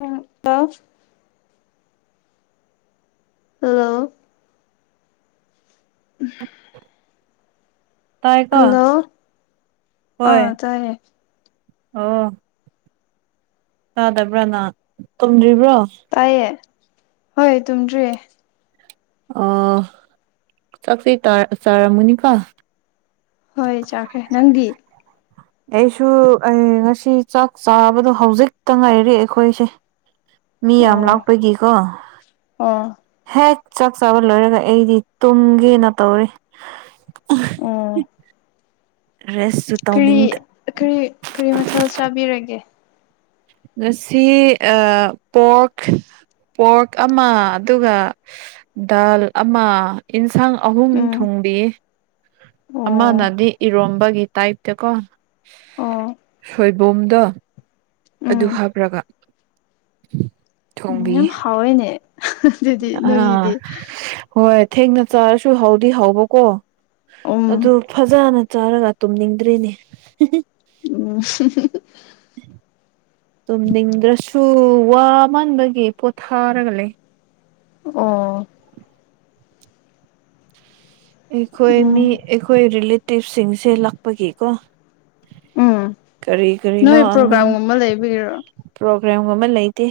ꯎꯝ ꯂꯣ ꯍꯜꯂꯣ ꯇꯥꯏꯀꯣ ꯍꯜꯂꯣ ꯍꯣꯏ ꯑꯥ ꯇꯥꯏꯌꯦ ꯑꯣ ꯇꯥꯗꯕ꯭ꯔꯅ ꯇꯨꯝꯗ꯭ꯔꯤꯕ꯭ꯔꯣ ꯇꯥꯏꯌꯦ ꯍꯣꯏ ꯇꯨꯝꯗ꯭ꯔꯤꯌꯦ ꯑꯣ ꯆꯥꯛꯇꯤ ꯇꯥꯔ ꯆꯥꯔꯝꯃꯅꯤꯀꯣ ꯍꯣꯏ ꯆꯥꯈ꯭ꯔꯦ ꯅꯪꯗꯤ ꯑꯩꯁꯨ ꯑꯩ ꯉꯁꯤ ꯆꯥꯛ ꯆꯥꯕꯗꯣ ꯍꯧꯖꯤꯛꯇ ꯉꯥꯏꯔꯤ ꯑꯩꯈꯣꯏꯁꯦ ꯃꯤ ꯌꯥꯝ ꯑꯣ ꯂꯥꯛꯄꯒꯤꯀꯣ ꯑꯣ ꯍꯦꯛ ꯆꯥꯛ ꯆꯥꯕ ꯂꯣꯏꯔꯒ ꯑꯩꯗꯤ ꯇꯨꯝꯒꯦꯅ ꯇꯧꯔꯤ‌꯫ ꯎꯝ ‌ꯍꯦꯁꯁꯨ ꯀꯔꯤ ꯀꯔꯤ ꯀꯔꯤ ꯃꯊꯦꯜ ꯆꯥꯕꯤꯔꯒꯦ꯫ ꯉꯁꯤ ꯑ ꯄꯣꯛ ꯄꯣꯛ ꯑꯃ ꯑꯗꯨꯒ ꯗꯥꯜ ꯑꯃ ꯏꯟꯁꯥꯡ ꯑꯍꯨꯝ ꯎꯝ ꯊꯣꯡꯕꯤ꯫ ꯑꯣ ꯑꯃꯅꯗꯤ ꯏꯔꯣꯝꯕꯒꯤ ꯇꯥꯏꯞ꯫ ꯇꯀꯣ ꯑꯣ ꯁꯣꯏꯕꯨꯝꯗꯣ ꯑꯗꯨ ꯎꯝ ꯍꯥꯞꯔꯒ꯫ [unintelligible] ꯌꯥꯝ ꯍꯥꯎꯋꯦꯅꯦ ꯑꯗꯨꯗꯤ ꯑꯥ ꯅꯣꯏꯒꯤꯗꯤ꯫ ꯍꯣꯏ ꯊꯦꯡꯅ ꯆꯥꯔꯁꯨ ꯍꯥꯎꯗꯤ ꯍꯧꯕꯀꯣ ꯎꯝ ꯑꯗꯨ ꯐꯖꯅ ꯆꯥꯔꯒ ꯇꯨꯝꯅꯤꯡꯗ꯭ꯔꯦꯅꯦ꯫ ꯎꯝ꯫ [unintelligible] ꯇꯨꯝꯅꯤꯡꯗ꯭ꯔꯁꯨ ꯋꯥ ꯃꯟꯕꯒꯤ ꯄꯣꯊꯥꯔꯒ ꯂꯩ꯫ ꯑꯣ꯫ ꯑꯩꯈꯣꯏ ꯃꯤ ꯎꯝ ꯑꯩꯈꯣꯏ ꯔꯤꯂꯦꯇꯤꯞꯁꯤꯡꯁꯦ ꯂꯥꯛꯄꯒꯤꯀꯣ꯫ ꯎꯝ ꯀꯔꯤ ꯀꯔꯤ ꯅꯣ ꯅꯣꯏ ꯑꯉꯥꯡ ꯄ꯭ꯔꯣꯒ꯭ꯔꯥꯝꯒꯨꯝꯕ ꯂꯩꯕꯒꯤꯔꯣ ꯄ꯭ꯔꯣꯒ꯭ꯔꯥꯝꯒꯨꯝꯕ ꯂꯩꯇꯦ꯫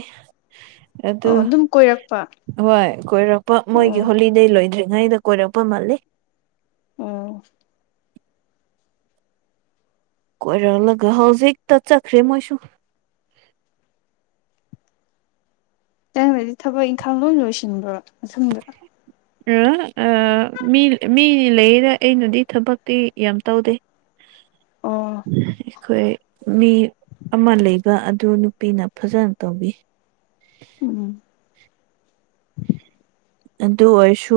ꯑꯗꯨ ꯑꯣ ꯑꯗꯨꯝ ꯀꯣꯏꯔꯛꯄ꯫ ꯍꯣꯏ ꯀꯣꯏꯔꯛꯄ ꯃꯣꯏꯒꯤ ꯑꯣ ꯍꯣꯂꯤꯗꯦ ꯂꯣꯏꯗ꯭ꯔꯤꯉꯩꯗ ꯀꯣꯏꯔꯛꯄ ꯃꯥꯜꯂꯤ꯫ ꯎꯝ꯫ ꯀꯣꯏꯔꯛꯂꯒ ꯍꯧꯖꯤꯛꯇ ꯆꯠꯈ꯭ꯔꯦ ꯃꯣꯏꯁꯨ꯫ ꯅꯪꯅꯗꯤ ꯊꯕꯛ ꯏꯪꯈꯥꯡ ꯂꯣꯏ ꯂꯣꯏꯁꯤꯟꯕ꯭ꯔꯣ ꯅꯊꯪꯟꯗ꯫ ꯑꯥꯍ ꯑ ꯃꯤ ꯃꯤ ꯂꯩꯌꯦꯗ ꯑꯩꯅꯗꯤ ꯊꯕꯛꯇꯤ ꯌꯥꯝ ꯇꯧꯗꯦ꯫ ꯑꯣ ꯑꯩꯈꯣꯏ ꯃꯤ ꯑꯃ ꯂꯩ꯫ ꯕ ꯑꯗꯨ ꯅꯨꯄꯤꯅ ꯐꯖꯅ ꯇꯧꯕꯤ꯫ ꯎꯝ꯫ ꯑꯗꯨ ꯑꯣꯏꯁꯨ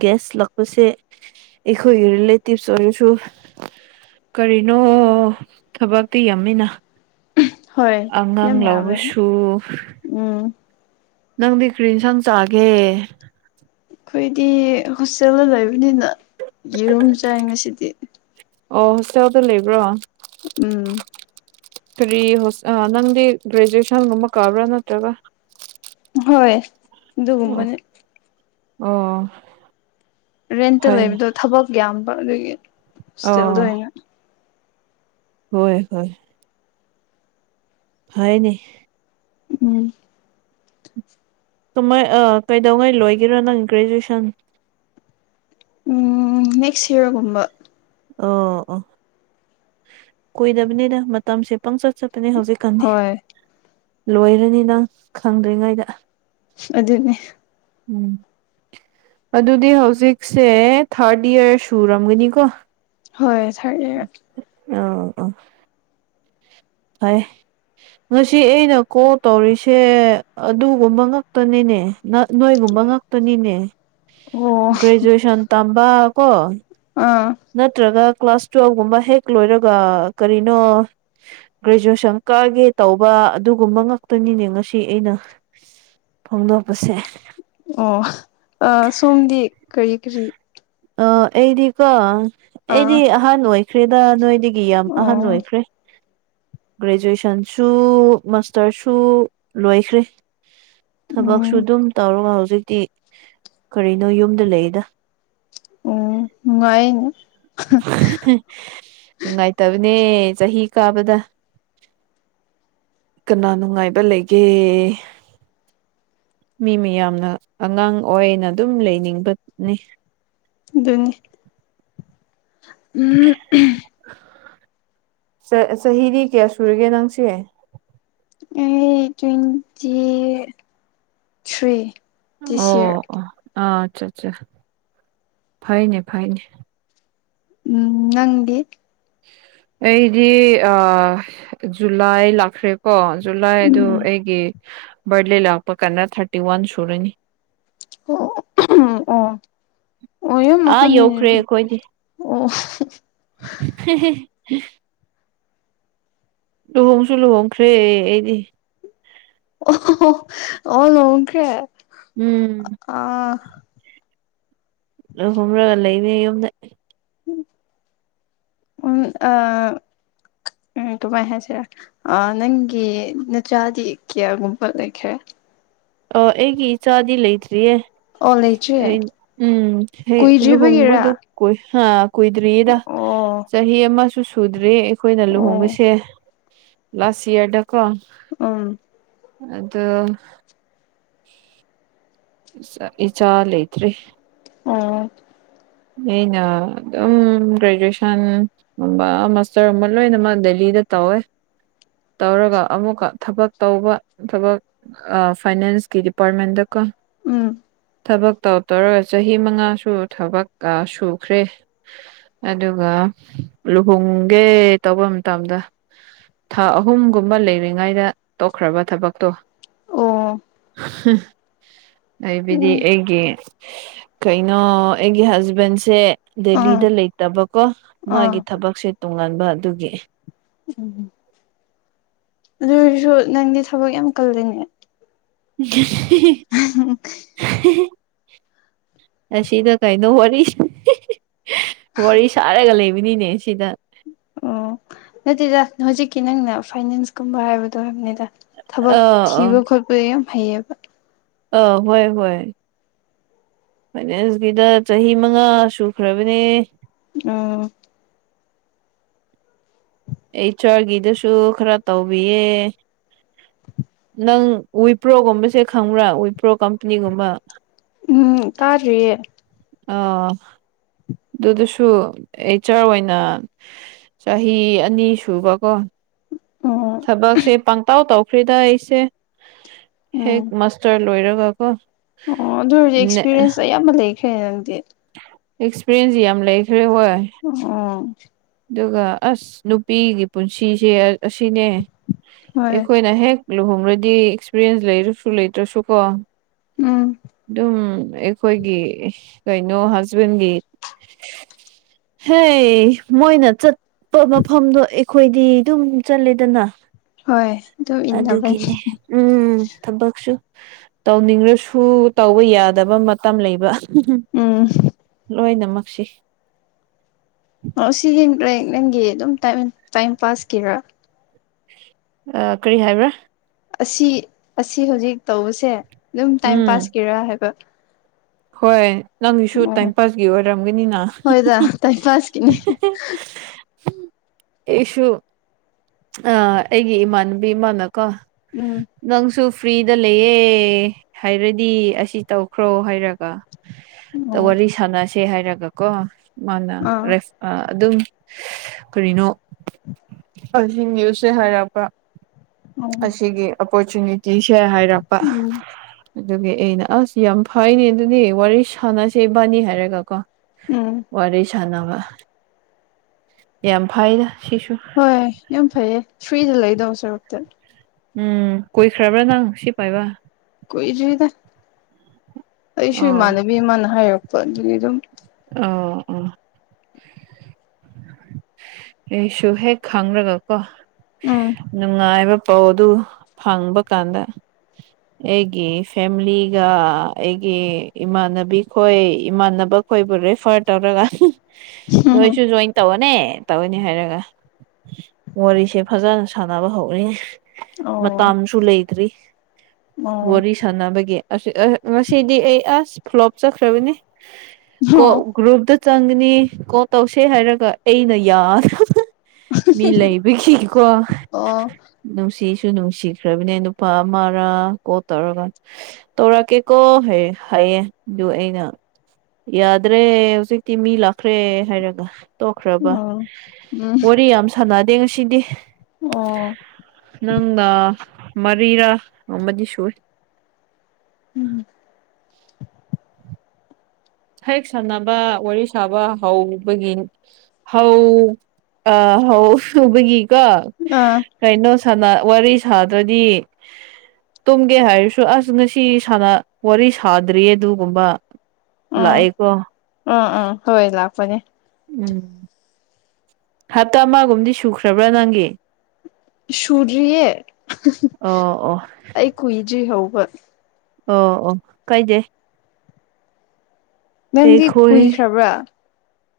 ꯒꯦꯁ ꯂꯛꯄꯁꯦ ꯑꯩꯈꯣꯏ ꯔꯦꯂꯦꯇꯤꯞꯁ ꯑꯣꯏꯔꯁꯨ ꯀꯔꯤꯅꯣ ꯊꯕꯛꯇꯤ ꯌꯥꯝꯃꯤꯅ꯫ ꯍꯣꯏ ꯑꯉꯥꯡ ꯌꯥꯝ ꯌꯥꯝꯃꯦ ꯂꯧꯕꯁꯨ꯫ ꯎꯝ꯫ ꯅꯪꯗꯤ ꯀꯔꯤ ꯏꯟꯁꯥꯡ ꯆꯒꯦ꯫ ꯑꯩꯈꯣꯏꯗꯤ ꯍꯣꯁꯇꯦꯜꯗ ꯂꯩꯕꯅꯤꯅ ꯌꯦꯔꯨꯝ ꯆꯥꯏ ꯉꯁꯤꯗꯤ꯫ ꯑꯣ ꯍꯣꯁꯇꯦꯜꯗ ꯂꯩꯕ꯭ꯔꯣ꯫ ꯎꯝ꯫ ꯀꯔꯤ ꯍꯣꯁ ꯑ ꯅꯪꯗꯤ ꯒꯔꯦꯖꯨꯑꯦꯁꯟ ꯒꯨꯝꯕ ꯀꯕꯔꯥ ꯅꯠꯇꯔꯒꯥ ꯍꯣꯏ ꯑꯣ ꯑꯗꯨꯒꯨꯝꯕꯅꯤ꯫ ꯑꯣ꯫ ꯔꯦꯟꯇ ꯐꯩꯅꯦ ꯂꯩꯕꯗꯣ ꯊꯕꯛ ꯌꯥꯝꯕ ꯑꯗꯨꯒꯤ ꯍꯣꯁꯇꯦꯜꯗ ꯑꯣ ꯑꯣꯏꯅ ꯍꯣꯏ ꯍꯣꯏ꯫ ꯍꯥꯏꯅꯦ꯫ ꯎꯝ꯫ ꯀꯃꯥꯏ ꯑ ꯀꯩꯗꯧꯉꯩ ꯂꯣꯏꯒꯦꯔ ꯅꯪ ꯒꯔꯦꯖꯨꯋꯦꯁꯟ꯫ ꯎꯝ ꯅꯦꯛꯁ ꯏꯌꯥꯔꯒꯨꯝꯕ꯫ ꯑꯣ ꯑꯣ ꯀꯨꯏꯗꯕꯅꯤꯅ ꯃꯇꯝꯁꯦ ꯄꯪꯆꯠ ꯆꯠꯄꯅꯦ ꯍꯧꯖꯤꯛ ꯀꯅꯤ ꯍꯣꯏ ꯂꯣꯏꯔꯅꯤꯗ ꯅꯪ ꯈꯪꯗ꯭ꯔꯤꯉꯩꯗ ꯑꯗꯨꯅꯦ ꯎꯝ ꯑꯗꯨꯗꯤ ꯍꯧꯖꯤꯛꯁꯦ ꯊꯥꯔꯠ ꯏꯌꯥꯔ ꯁꯨꯔꯝꯒꯅꯤꯀꯣ ꯍꯣꯏ ꯊꯥꯔꯠ ꯏꯌꯥꯔ ꯑꯣ ꯑꯣ ꯍꯣꯢ ꯉꯁꯤ ꯑꯩꯅ ꯀꯣꯜ ꯇꯧꯔꯤꯁꯦ ꯑꯗꯨꯒꯨꯝꯕ ꯉꯥꯛꯇꯅꯤꯅꯦ ꯅꯣꯏꯒꯨꯝꯕ ꯉꯥꯛ ꯅꯤꯅꯦ ꯑꯣ ꯒ꯭ꯔꯦꯖꯨꯑꯦꯁꯟ ꯇꯝꯕ ꯀꯣ ꯑꯥ ꯅꯠꯇ꯭ꯔꯒ ꯀ꯭ꯂꯥꯁ ꯇꯨꯋꯦꯜ ꯒꯨꯝꯕ ꯍꯦꯛ ꯂꯣꯏꯔꯒ ꯀꯔꯤꯅꯣ ꯒ꯭ꯔꯦꯖꯨꯑꯦꯁꯟ ꯀꯥꯒꯦ ꯇꯧꯕ ꯑꯗꯨꯒꯨꯝꯕ ꯉꯥꯛꯇꯅꯤꯅꯦ ꯉꯁꯤ ꯑꯩꯅ ꯐꯣꯡꯗꯣꯛꯄꯁꯦ ꯑꯣ ꯁꯣꯝꯗꯤ ꯀꯔꯤ ꯀꯔꯤ ꯑꯥ ꯑꯩꯗꯤꯀꯣ ꯑꯥ ꯑꯩꯗꯤ ꯑꯍꯥꯟ ꯑꯣꯏꯈ꯭ꯔꯦꯗ ꯅꯣꯏꯗꯤ ꯒꯤ ꯌꯥꯝ ꯑꯍꯟ ꯑꯣ ꯑꯣꯏꯈ꯭ꯔꯦ ꯒ꯭ꯔꯦꯖꯨꯑꯦꯁꯟꯁꯨ ꯃꯥꯁꯇꯔꯁꯨ ꯂꯣꯏꯈ꯭ꯔꯦ ꯊꯕꯛꯁꯨ ꯎꯝ ꯑꯗꯨꯝ ꯇꯧꯔꯒ ꯍꯧꯖꯤꯛꯇꯤ ꯀꯔꯤꯅꯣ ꯌꯨꯝꯗ ꯂꯩꯗ ꯎꯝ ꯅꯨꯡꯉꯥꯢꯅꯦ ꯅꯨꯡꯉꯥꯏꯇꯕꯅꯦ ꯆꯍꯤ ꯀꯥꯕꯗ ꯀꯅꯥ ꯅꯨꯡꯉꯥꯏꯕ ꯂꯩꯒꯦ ꯃꯤ ꯃꯌꯥꯝꯅ ꯑꯉꯥꯡ ꯑꯣꯏꯅ ꯑꯗꯨꯝ ꯂꯩꯅꯤꯡꯕꯅꯤ ꯑꯗꯨꯅꯤ ꯎꯝ ꯆꯍꯤꯗꯤ ꯀꯌꯥ ꯁꯨꯔꯒꯦ ꯅꯪꯁꯦ ꯑꯩ ꯇ꯭ꯋꯦꯟꯇꯤ ꯊ꯭ꯔꯤ ꯑꯣ ꯗꯤꯁ ꯌꯔ ꯑꯣ ꯑꯥ ꯑꯠꯆꯥ ꯑꯠꯆꯥ ꯐꯩꯅꯦ ꯐꯩꯅꯦ ꯎꯝ ꯅꯪꯗꯤ ꯑꯩꯗꯤ ꯑꯥ ꯖꯨꯂꯥꯏ ꯂꯥꯛꯈ꯭ꯔꯦꯀꯣ ꯖꯨꯂꯥꯏ ꯑꯗꯨ ꯎꯝ ꯑꯩꯒꯤ ꯕꯥꯔꯗꯦ ꯂꯥꯛꯄ ꯀꯥꯟꯗ ꯊꯥꯔꯇꯤ ꯋꯥꯟ ꯁꯨꯔꯅꯤ ꯑꯣ ꯑꯣ ꯑꯣ ꯌꯥꯝ ꯑꯥ ꯑꯍꯥꯟꯅꯤꯅꯦ ꯌꯧꯈ꯭ꯔꯦ ꯑꯗꯨꯗꯤ ꯑꯩꯈꯣꯏꯗꯤ ꯑꯣ [unintelligible] ꯂꯨꯍꯣꯡꯁꯨ ꯂꯨꯍꯣꯡꯈ꯭ꯔꯦ ꯑꯩꯗꯤ ꯑꯣ ꯑꯣ ꯂꯨꯍꯣꯡꯈ꯭ꯔꯦ ꯎꯝ ꯑꯥ ꯂꯨꯍꯣꯡꯂꯒ ꯂꯩꯔꯦ ꯌꯨꯝꯗ ꯎꯝ ꯑꯥ ꯎꯝ ꯑꯗꯨꯃꯥꯢ ꯍꯥꯏꯁꯤꯔꯥ ꯑꯥ ꯅꯪꯒꯤ ꯅꯆꯥꯥꯗꯤ ꯀꯌꯥꯒꯨꯝꯕ ꯂꯩꯈ꯭ꯔꯦ ꯑꯣ ꯑꯩꯒꯤ ꯏꯆꯥꯗꯤ ꯂꯩꯇ꯭ꯔꯤꯌꯦ ꯑꯣ ꯑꯩ ꯂꯩꯇ꯭ꯔꯤ ꯎꯝ ꯍꯦꯛ ꯂꯨꯍꯣꯡꯕꯗꯨ ꯀꯨꯏꯗ꯭ꯔꯤꯕꯒꯤꯔꯥ ꯀꯨꯏ ꯍꯥ ꯀꯨꯏꯗ꯭ꯔꯤꯌꯦꯗ ꯑꯣ ꯆꯍꯤ ꯑꯃꯁꯨ ꯁꯨꯗ꯭ꯔꯤ ꯑꯩꯈꯣꯏꯅ ꯑꯣ ꯂꯨꯍꯣꯡꯕꯁꯦ ꯂꯥꯁ ꯏꯌꯥꯔꯗꯀꯣ ꯎꯝ ꯑꯗꯨ ꯏꯆꯥ ꯂꯩꯇ꯭ꯔꯤ ꯑ ꯑꯩꯅ ꯑꯗꯨꯝ ꯒ꯭ꯔꯦꯖꯨꯋꯦꯁꯟ ꯒꯨꯝꯕ ꯃꯁꯇꯔ ꯒꯨꯝꯕ ꯂꯣꯏꯅꯃꯛ ꯗꯦꯂꯤꯗ ꯇꯧꯋꯦ ꯇꯧꯔꯒ ꯑꯃꯨꯛꯀ ꯊꯕꯛ ꯇꯧꯕ ꯊꯕꯛ ꯑ ꯐꯥꯏꯅꯦꯟꯁꯀꯤ ꯗꯤꯄꯥꯔꯠꯃꯦꯟꯗ ꯀꯣ ꯎꯝ ꯊꯕꯛ ꯇꯧ ꯇꯧꯔꯒ ꯆꯍꯤ ꯃꯉꯥꯁꯨ ꯊꯕꯛ ꯑ ꯁꯨꯈ꯭ꯔꯦ ꯑꯗꯨꯒ ꯂꯨꯍꯣꯡꯒꯦ ꯇꯧꯕ ꯃꯇꯝꯗ ꯊꯥ ꯑꯍꯨꯝꯒꯨꯝꯕ ꯂꯩꯔꯤꯉꯩꯗ ꯇꯣꯛꯈ꯭ꯔꯕ ꯊꯕꯛꯇꯣ ꯑꯣ ꯍꯥꯏꯕꯤꯗꯤ ꯎꯝ ꯑꯩꯒꯤ ꯀꯩꯅꯣ ꯑꯩꯒꯤ ꯍꯁꯕꯦꯟꯁꯦ ꯑꯥ ꯗꯦꯂꯤꯗ ꯂꯩꯇꯕꯀꯣ ꯃꯥꯒꯤ ꯑꯥ ꯊꯕꯛꯁꯦ ꯇꯣꯉꯥꯟꯕ ꯑꯗꯨꯒꯤ [inaudible] ꯑꯗꯨꯑꯣꯏꯔꯁꯨ ꯅꯪꯗꯤ ꯊꯕꯛ ꯌꯥꯝ ꯀꯜꯂꯦꯅꯦ [unintelligible] [unintelligible] ꯑꯁꯤꯗ ꯀꯩꯅꯣ ꯋꯥꯔꯤꯁꯤ ꯋꯥꯔꯤ ꯁꯥꯔꯒ ꯂꯩꯕꯅꯤꯅꯦ ꯁꯤꯗ ꯑꯣ ꯅꯠꯇꯦꯗ ꯍꯧꯖꯤꯛꯀꯤ ꯅꯪꯅ ꯐꯥꯏꯅꯦꯟꯁꯀꯨꯝꯕ ꯍꯥꯏꯕꯗꯣ ꯍꯥꯏꯕꯅꯤꯗ ꯊꯕꯛ ꯑꯥ ꯊꯤꯕ ꯈꯣꯠꯄ ꯌꯥꯝ ꯐꯩꯌꯦꯕ ꯑ ꯍꯣꯏ ꯍꯣꯏ ꯐꯥꯏꯅꯦꯟꯁꯀꯤꯗ ꯆꯍꯤ ꯃꯉꯥ ꯁꯨꯈ꯭ꯔꯕꯅꯦ ꯑ ꯑꯦꯆ ꯑꯥ꯭ꯔ ꯒꯤꯗꯨꯁꯨ ꯈꯔ ꯇꯧꯕꯤꯌꯦ ꯅꯪ ꯋꯤꯄ꯭ꯔꯣꯒꯨꯝꯕꯁꯦ ꯈꯪꯕ꯭ꯔꯥ ꯋꯤꯄ꯭ꯔꯣ ꯀꯝꯄꯅꯤꯒꯨꯝꯕ ꯎꯝ ꯇꯥꯗ꯭ꯔꯤꯌꯦ ꯑ ꯑꯗꯨꯗꯁꯨ ꯑꯩꯆꯔ ꯑꯣꯏꯅ ꯆꯍꯤ ꯑꯅꯤ ꯁꯨꯕꯀꯣ ꯎꯝ ꯊꯕꯛꯁꯦ ꯄꯪꯇꯧ ꯇꯧꯈ꯭ꯔꯦꯗ ꯑꯩꯁꯦ ꯍꯦꯛ ꯎꯝ ꯃꯥꯁꯇꯔ ꯂꯣꯏꯔꯒꯀꯣ ꯑꯣ ꯑꯗꯨ ꯑꯣꯏꯔꯗꯤ ꯑꯦꯛꯁꯄꯤꯔꯦꯟꯁ ꯑꯌꯥꯝꯕ ꯂꯩꯈ꯭ꯔꯦ ꯅꯪꯗꯤ ꯑꯦꯛꯁꯄ꯭ꯔꯦꯟꯁ ꯌꯥꯝ ꯂꯩꯈ꯭ꯔꯦ ꯍꯣꯏ ꯑꯣ ꯑꯗꯨꯒ ꯑꯁ ꯅꯨꯄꯤꯒꯤ ꯄꯨꯟꯁꯤꯁꯦ ꯑ ꯑꯁꯤꯅꯦ ꯍꯣꯏ ꯑꯩꯈꯣꯏꯅ ꯍꯦꯛ ꯂꯨꯍꯣꯡꯔꯗꯤ ꯑꯦꯛꯁ꯭ꯄꯔꯦꯟꯁ ꯂꯩꯔꯁꯨ ꯂꯩꯇ꯭ꯔꯁꯨꯀꯣ ꯎꯝ ꯑꯗꯨꯝ ꯈꯣꯏꯒꯤ ꯀꯩꯅꯣ ꯍꯁꯕꯦꯟꯒꯤ ꯍꯩ ꯃꯣꯏꯅ ꯆꯠꯄ ꯃꯐꯝꯗꯣ ꯑꯩꯈꯣꯏꯗꯤ ꯗꯨꯝ ꯆꯠꯂꯦꯗꯅ ꯍꯣꯏ ꯑꯗꯨ ꯏꯟꯅꯕꯅꯤ ꯑꯗꯨꯒꯤꯅꯦ ꯎꯝ ꯊꯕꯛꯁꯨ ꯇꯧꯅꯤꯡꯔꯁꯨ ꯇꯧꯕ ꯌꯥꯗꯕ ꯃꯇꯝ ꯂꯩꯕ ꯎꯝ ꯂꯣꯏꯅꯃꯛꯁꯤ ꯑ ꯁꯤ [inaudible] ꯅꯪꯒꯤ ꯗꯨꯝ ꯇꯥꯏꯝ ꯇꯥꯏꯝ ꯄꯥꯁꯀꯤꯔꯥ ꯑ ꯀ꯭ꯔꯤ ꯍꯥꯏꯕ꯭ꯔꯥ ꯑꯁꯤ ꯑꯁꯤ ꯍꯧꯖꯤꯛ ꯇꯧꯕꯁꯦ ꯗꯨꯝ ꯇꯥꯏꯝ ꯎꯝ ꯄꯥꯁꯀꯤꯔ ꯍꯥꯏꯕ ꯍꯣꯏ ꯅꯪꯒꯤꯁꯨ ꯇꯥꯏꯝ ꯑꯣ ꯄꯥꯁꯀꯤ ꯑꯣꯏꯔꯝꯒꯅꯤꯅ ꯍ ꯍꯣꯏꯗ ꯇꯥꯏꯝ ꯄꯥꯁꯀꯤꯅꯤ ꯍ ꯍ ꯍꯍꯦ ꯑꯩꯁꯨ ꯑ ꯑꯩꯒꯤ ꯏꯃꯥꯟꯅꯕꯤ ꯑꯃꯥꯅꯀꯣ ꯎꯝ ꯅꯪꯁꯨ ꯐ꯭ꯔꯤꯗ ꯂꯩꯌꯦ ꯍꯥꯏꯔꯗꯤ ꯑꯁꯤ ꯇꯧꯈ꯭ꯔꯣ ꯍꯥꯏꯔꯒ ꯑꯣ ꯋꯥꯔꯤ ꯁꯥꯟꯅꯁꯦ ꯍꯥꯏꯔꯒ ꯀꯣ ꯃꯥꯅ ꯑꯥ ꯔꯦꯐ ꯑ ꯑꯗꯨꯝ ꯀꯔꯤꯅꯣ [inaudible] ꯑꯁꯤ ꯅ꯭ꯌꯨꯁꯁꯦ ꯍꯥꯏꯔꯛꯄ ꯑꯣ ꯑꯁꯤꯒꯤ ꯑꯣꯄꯣꯔꯆꯨꯅꯤꯇꯤꯁꯦ ꯍꯥꯏꯔꯛꯄ ꯎꯝ ꯑꯗꯨꯒꯤ ꯑꯩꯅ ꯑꯁ ꯌꯥꯝ ꯐꯥꯏꯅꯦ ꯑꯗꯨꯗꯤ ꯋꯥꯔꯤ ꯁꯥꯟꯅꯁꯦ ꯏꯕꯥꯟꯅꯤ ꯍꯥꯏꯔꯒ ꯀꯣ ꯎꯝ ꯋꯥꯔꯤ ꯁꯥꯟꯅꯕ ꯌꯥꯝ ꯐꯥꯏꯗ ꯁꯤꯁꯨ ꯍꯣꯏ ꯌꯥꯝ ꯐꯩꯌꯦ ꯐ꯭ꯔꯤꯗ ꯂꯩꯗꯧ ꯁꯔꯨꯛꯇ ꯎꯝ ꯀꯨꯏꯈ꯭ꯔꯕ꯭ꯔꯥ ꯅꯪ ꯁꯤ ꯄꯥꯏꯕ ꯀꯨꯏꯗ꯭ꯔꯤꯗ ꯑꯩꯁꯨ ꯑꯣ ꯏꯃꯥꯟꯅꯕꯤ ꯑꯃꯅ ꯍꯥꯏꯔꯛꯄ ꯑꯗꯨꯒꯤ ꯑꯗꯨꯝ ꯑꯥꯎ ꯑꯩꯁꯨ ꯍꯦꯛ ꯈꯪꯔꯒꯀꯣ ꯎꯝ ꯅꯨꯡꯉꯥꯏꯕ ꯄꯥꯎ ꯗꯨ ꯐꯪꯕ ꯀꯥꯟꯗ ꯑꯩꯒꯤ ꯐꯦꯃꯤꯂꯤꯒ ꯑꯩꯒꯤ ꯏꯃꯥꯟꯅꯕꯤꯈꯣꯏ ꯏꯃꯥꯟꯅꯕ ꯑꯩꯈꯣꯏꯕꯨ ꯔꯦꯐꯔ ꯇꯧꯔꯒ ꯅꯣꯏꯁꯨ ꯖꯣꯏꯟ ꯇꯧꯋꯣꯅꯦ ꯇꯧꯋꯦꯅꯦ ꯍꯥꯏꯔꯒ ꯋꯥꯔꯤꯁꯦ ꯐꯖꯅ ꯁꯥꯟꯅꯕ ꯍꯧꯔꯦ ꯑꯣ ꯃꯥꯇꯝꯁꯨ ꯂꯩꯇ꯭ꯔꯤ ꯑꯣ ꯋꯥꯔꯤ ꯁꯥꯟꯅꯕꯒꯤ ꯑꯁ ꯑ ꯉꯁꯤꯗꯤ ꯑꯩ ꯑꯁ ꯐ꯭ꯂꯣꯞ ꯆꯠꯈ꯭ꯔꯕꯅꯤ ꯀꯣ ꯒ꯭ꯔꯨꯞꯇ ꯆꯪꯒꯅꯤ ꯀꯣꯜ ꯇꯧꯁꯦ ꯍꯥꯏꯔꯒ ꯑꯩꯅ ꯌꯥꯗꯅ ꯃꯤ ꯂꯩꯕꯒꯤꯀꯣ ꯑꯣ ꯑꯣ ꯅꯨꯡꯁꯤꯁꯨ ꯅꯨꯡꯁꯤꯈ꯭ꯔꯕꯅꯦ ꯅꯨꯄꯥ ꯑꯃꯔꯥ ꯀꯣꯜ ꯇꯧꯔꯒ ꯇꯧꯔꯛꯀꯦꯀꯣ ꯍꯥꯏꯌꯦ ꯍꯥꯏꯌꯦ ꯑꯗꯨꯒ ꯑꯩꯅ ꯌꯥꯗ꯭ꯔꯦ ꯍꯧꯖꯤꯛꯇꯤ ꯃꯤ ꯂꯥꯛꯈ꯭ꯔꯦ ꯍꯥꯏꯔꯒ ꯇꯣꯛꯈ꯭ꯔꯕ ꯑꯣ ꯎꯝ ꯋꯥꯔꯤ ꯌꯥꯝ ꯁꯥꯟꯅꯗꯦ ꯉꯁꯤꯗꯤ ꯑꯣ ꯅꯪꯅ ꯃꯔꯤꯔꯥ ꯑꯃꯗꯤ ꯁꯨꯏ ꯎꯝ ꯍꯦꯛ ꯁꯥꯟꯅꯕ ꯋꯥꯔꯤ ꯁꯥꯕ ꯍꯧꯕꯒꯤ ꯍꯧ ꯑ ꯍꯧ ꯕꯒꯤꯀꯣ ꯑꯥ ꯀꯩꯅꯣ ꯁꯟꯅ ꯋꯥꯔꯤ ꯁꯥꯗ꯭ꯔꯗꯤ ꯇꯨꯝꯒꯦ ꯍꯥꯏꯔꯁꯨ ꯑꯁ ꯉꯁꯤ ꯁꯟꯅ ꯋꯥꯔꯤ ꯁꯥꯗ꯭ꯔꯤꯌꯦ ꯑꯗꯨꯒꯨꯝꯕ ꯎꯝ ꯂꯥꯛꯑꯦꯀꯣ ꯎꯝ ꯎꯝ ꯍꯣꯏ ꯂꯥꯛꯄꯅꯦ ꯎꯝ ꯍꯞꯇꯥꯃꯥ ꯒꯨꯝꯗꯤ ꯁꯨꯈ꯭ꯔꯕ꯭ꯔꯥ ꯅꯪꯒꯤ ꯁꯨꯗ꯭ꯔꯤꯌꯦ ꯑꯣ ꯑꯣ ꯑꯩ ꯀꯨꯏꯗ꯭ꯔꯤ ꯍꯧꯕ ꯑꯣ ꯑꯣ ꯀꯥꯏꯗꯦ ꯅꯪꯗꯤ ꯑꯩꯈꯣꯏ ꯀꯨꯏꯈ꯭ꯔꯕ꯭ꯔꯥ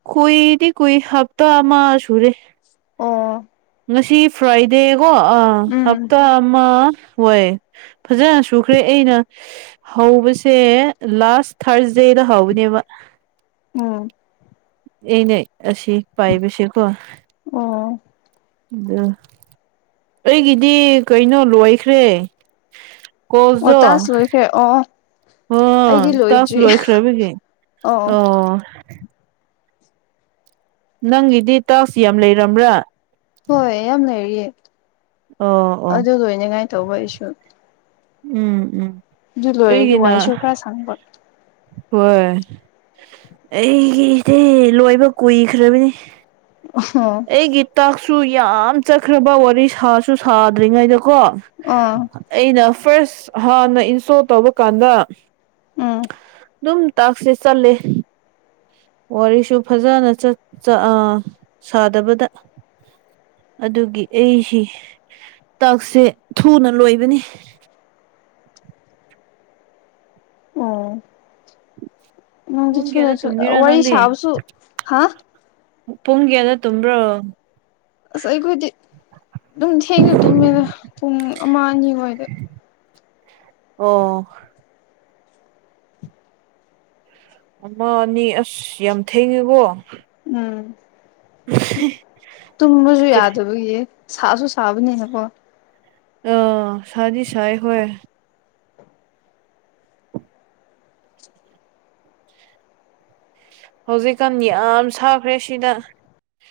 ꯀꯨꯏꯗꯤ ꯀꯨꯏ ꯍꯥꯞꯇꯥ ꯑꯃꯥ ꯁꯨꯔꯦ ꯑꯣ ꯉꯁꯤ ꯐ꯭ꯔꯥꯏꯗꯦꯀꯣ ꯑꯥ ꯎꯝ ꯍꯞꯇꯥ ꯑꯃ ꯍꯣꯏ ꯐꯖꯅ ꯁꯨꯈ꯭ꯔꯦ ꯑꯩꯅ ꯍꯧꯕꯁꯦ ꯂꯥꯁ ꯊꯥꯔ ꯗꯦꯗ ꯍꯧꯕꯅꯦꯕ ꯎꯝ ꯑꯩꯅ ꯑꯁꯤ ꯄꯥꯏꯕꯁꯦꯀꯣ ꯑꯣ ꯗꯨ ꯑꯩꯒꯤꯗꯤ ꯀꯩꯅꯣ ꯂꯣꯏꯈ꯭ꯔꯦ ꯑꯣ ꯀꯣꯖꯗꯣ ꯇꯥꯛꯁ ꯂꯣꯏꯈ꯭ꯔꯦ ꯑꯣ ꯑꯣ ꯑꯩꯗꯤ ꯇꯥꯀ꯭ꯁ ꯂꯣꯏꯗ꯭ꯔꯤ ꯂꯣꯏꯈ꯭ꯔꯕꯒꯤ ꯑꯣ ꯅꯪꯒꯤꯗꯤ ꯇꯥꯀ꯭ꯁ ꯌꯥꯝ ꯂꯩꯔꯝꯕ꯭ꯔꯥ ꯍꯣꯏ ꯌꯥꯝ ꯂꯩꯔꯤꯌꯦ ꯑꯣ ꯑꯣ ꯑꯗꯨ ꯂꯣꯏꯅꯉꯥꯏ ꯇꯧꯕ ꯑꯩꯁꯨ ꯎꯝ ꯎꯝ ꯑꯗꯨ ꯂꯣꯏꯔꯗꯤ ꯋꯥꯏꯁꯨ ꯈꯔ ꯁꯪꯕ ꯋꯣꯏ ꯑꯩꯒꯤꯗꯤ ꯂꯣꯏꯕ ꯀꯨꯏꯈ꯭ꯔꯕꯅꯤ ꯑꯣ ꯑꯩꯒꯤ ꯇꯥꯛꯁꯨ ꯌꯥꯝ ꯆꯠꯈ꯭ꯔꯕ ꯋꯥꯔꯤ ꯁꯥꯁꯨ ꯁꯥꯗ꯭ꯔꯤꯉꯩꯗꯀꯣ ꯑꯣ ꯑꯩꯅ ꯐꯥꯔ꯭ꯁ ꯑꯍꯥꯟꯅ ꯏꯟꯁꯇꯣꯜ ꯇꯧꯕ ꯀꯥꯟꯗ ꯎꯝ ꯗꯨꯝ ꯇꯥꯛꯁꯦ ꯆꯠꯂꯦ ꯋꯥꯔꯤꯁꯨ ꯐꯖꯅ ꯆꯠ ꯆ ꯑ ꯁꯥꯗꯕꯗ ꯑꯗꯨꯒꯤ ꯑꯩꯁꯤ ꯇꯥꯛꯁꯦ ꯊꯨꯅ ꯂꯣꯏꯕꯅꯤ ꯑꯣ ꯅꯪꯗꯤ ꯄꯨꯡ ꯀ꯭ꯋꯥꯗꯥ ꯊꯨꯅ ꯊꯨꯅ ꯇꯨꯝꯤꯔꯥ ꯋꯥꯔꯤ ꯅꯪꯗꯤ ꯁꯥꯕꯁꯨ ꯍꯥ ꯄꯨꯡ ꯀ꯭ꯌꯥꯗꯥ ꯇꯨꯝꯕ꯭ꯔꯣ ꯑꯁ ꯑꯩꯈꯣꯏꯗꯤ ꯑꯗꯨꯝ ꯊꯦꯡꯅ ꯇꯨꯝꯃꯦꯗ ꯄꯨꯡ ꯑꯃ ꯑꯅꯤ ꯋꯥꯏꯗ ꯑꯣ ꯑꯃ ꯑꯅꯤ ꯑꯁ ꯌꯥꯝ ꯊꯦꯡꯉꯦꯀꯣ ꯎꯝ ꯇꯨꯝꯕꯁꯨ ꯀꯔꯤ ꯌꯥꯗꯕꯒꯤ ꯁꯥꯁꯨ ꯁꯥꯕꯅꯦꯅꯀꯣ ꯑ ꯁ꯭ꯅꯤ ꯁꯥꯏ ꯍꯣꯏ ꯍꯧꯖꯤꯛꯀꯥꯟ ꯌꯥꯝ ꯁꯥꯈ꯭ꯔꯦ ꯁꯤꯗ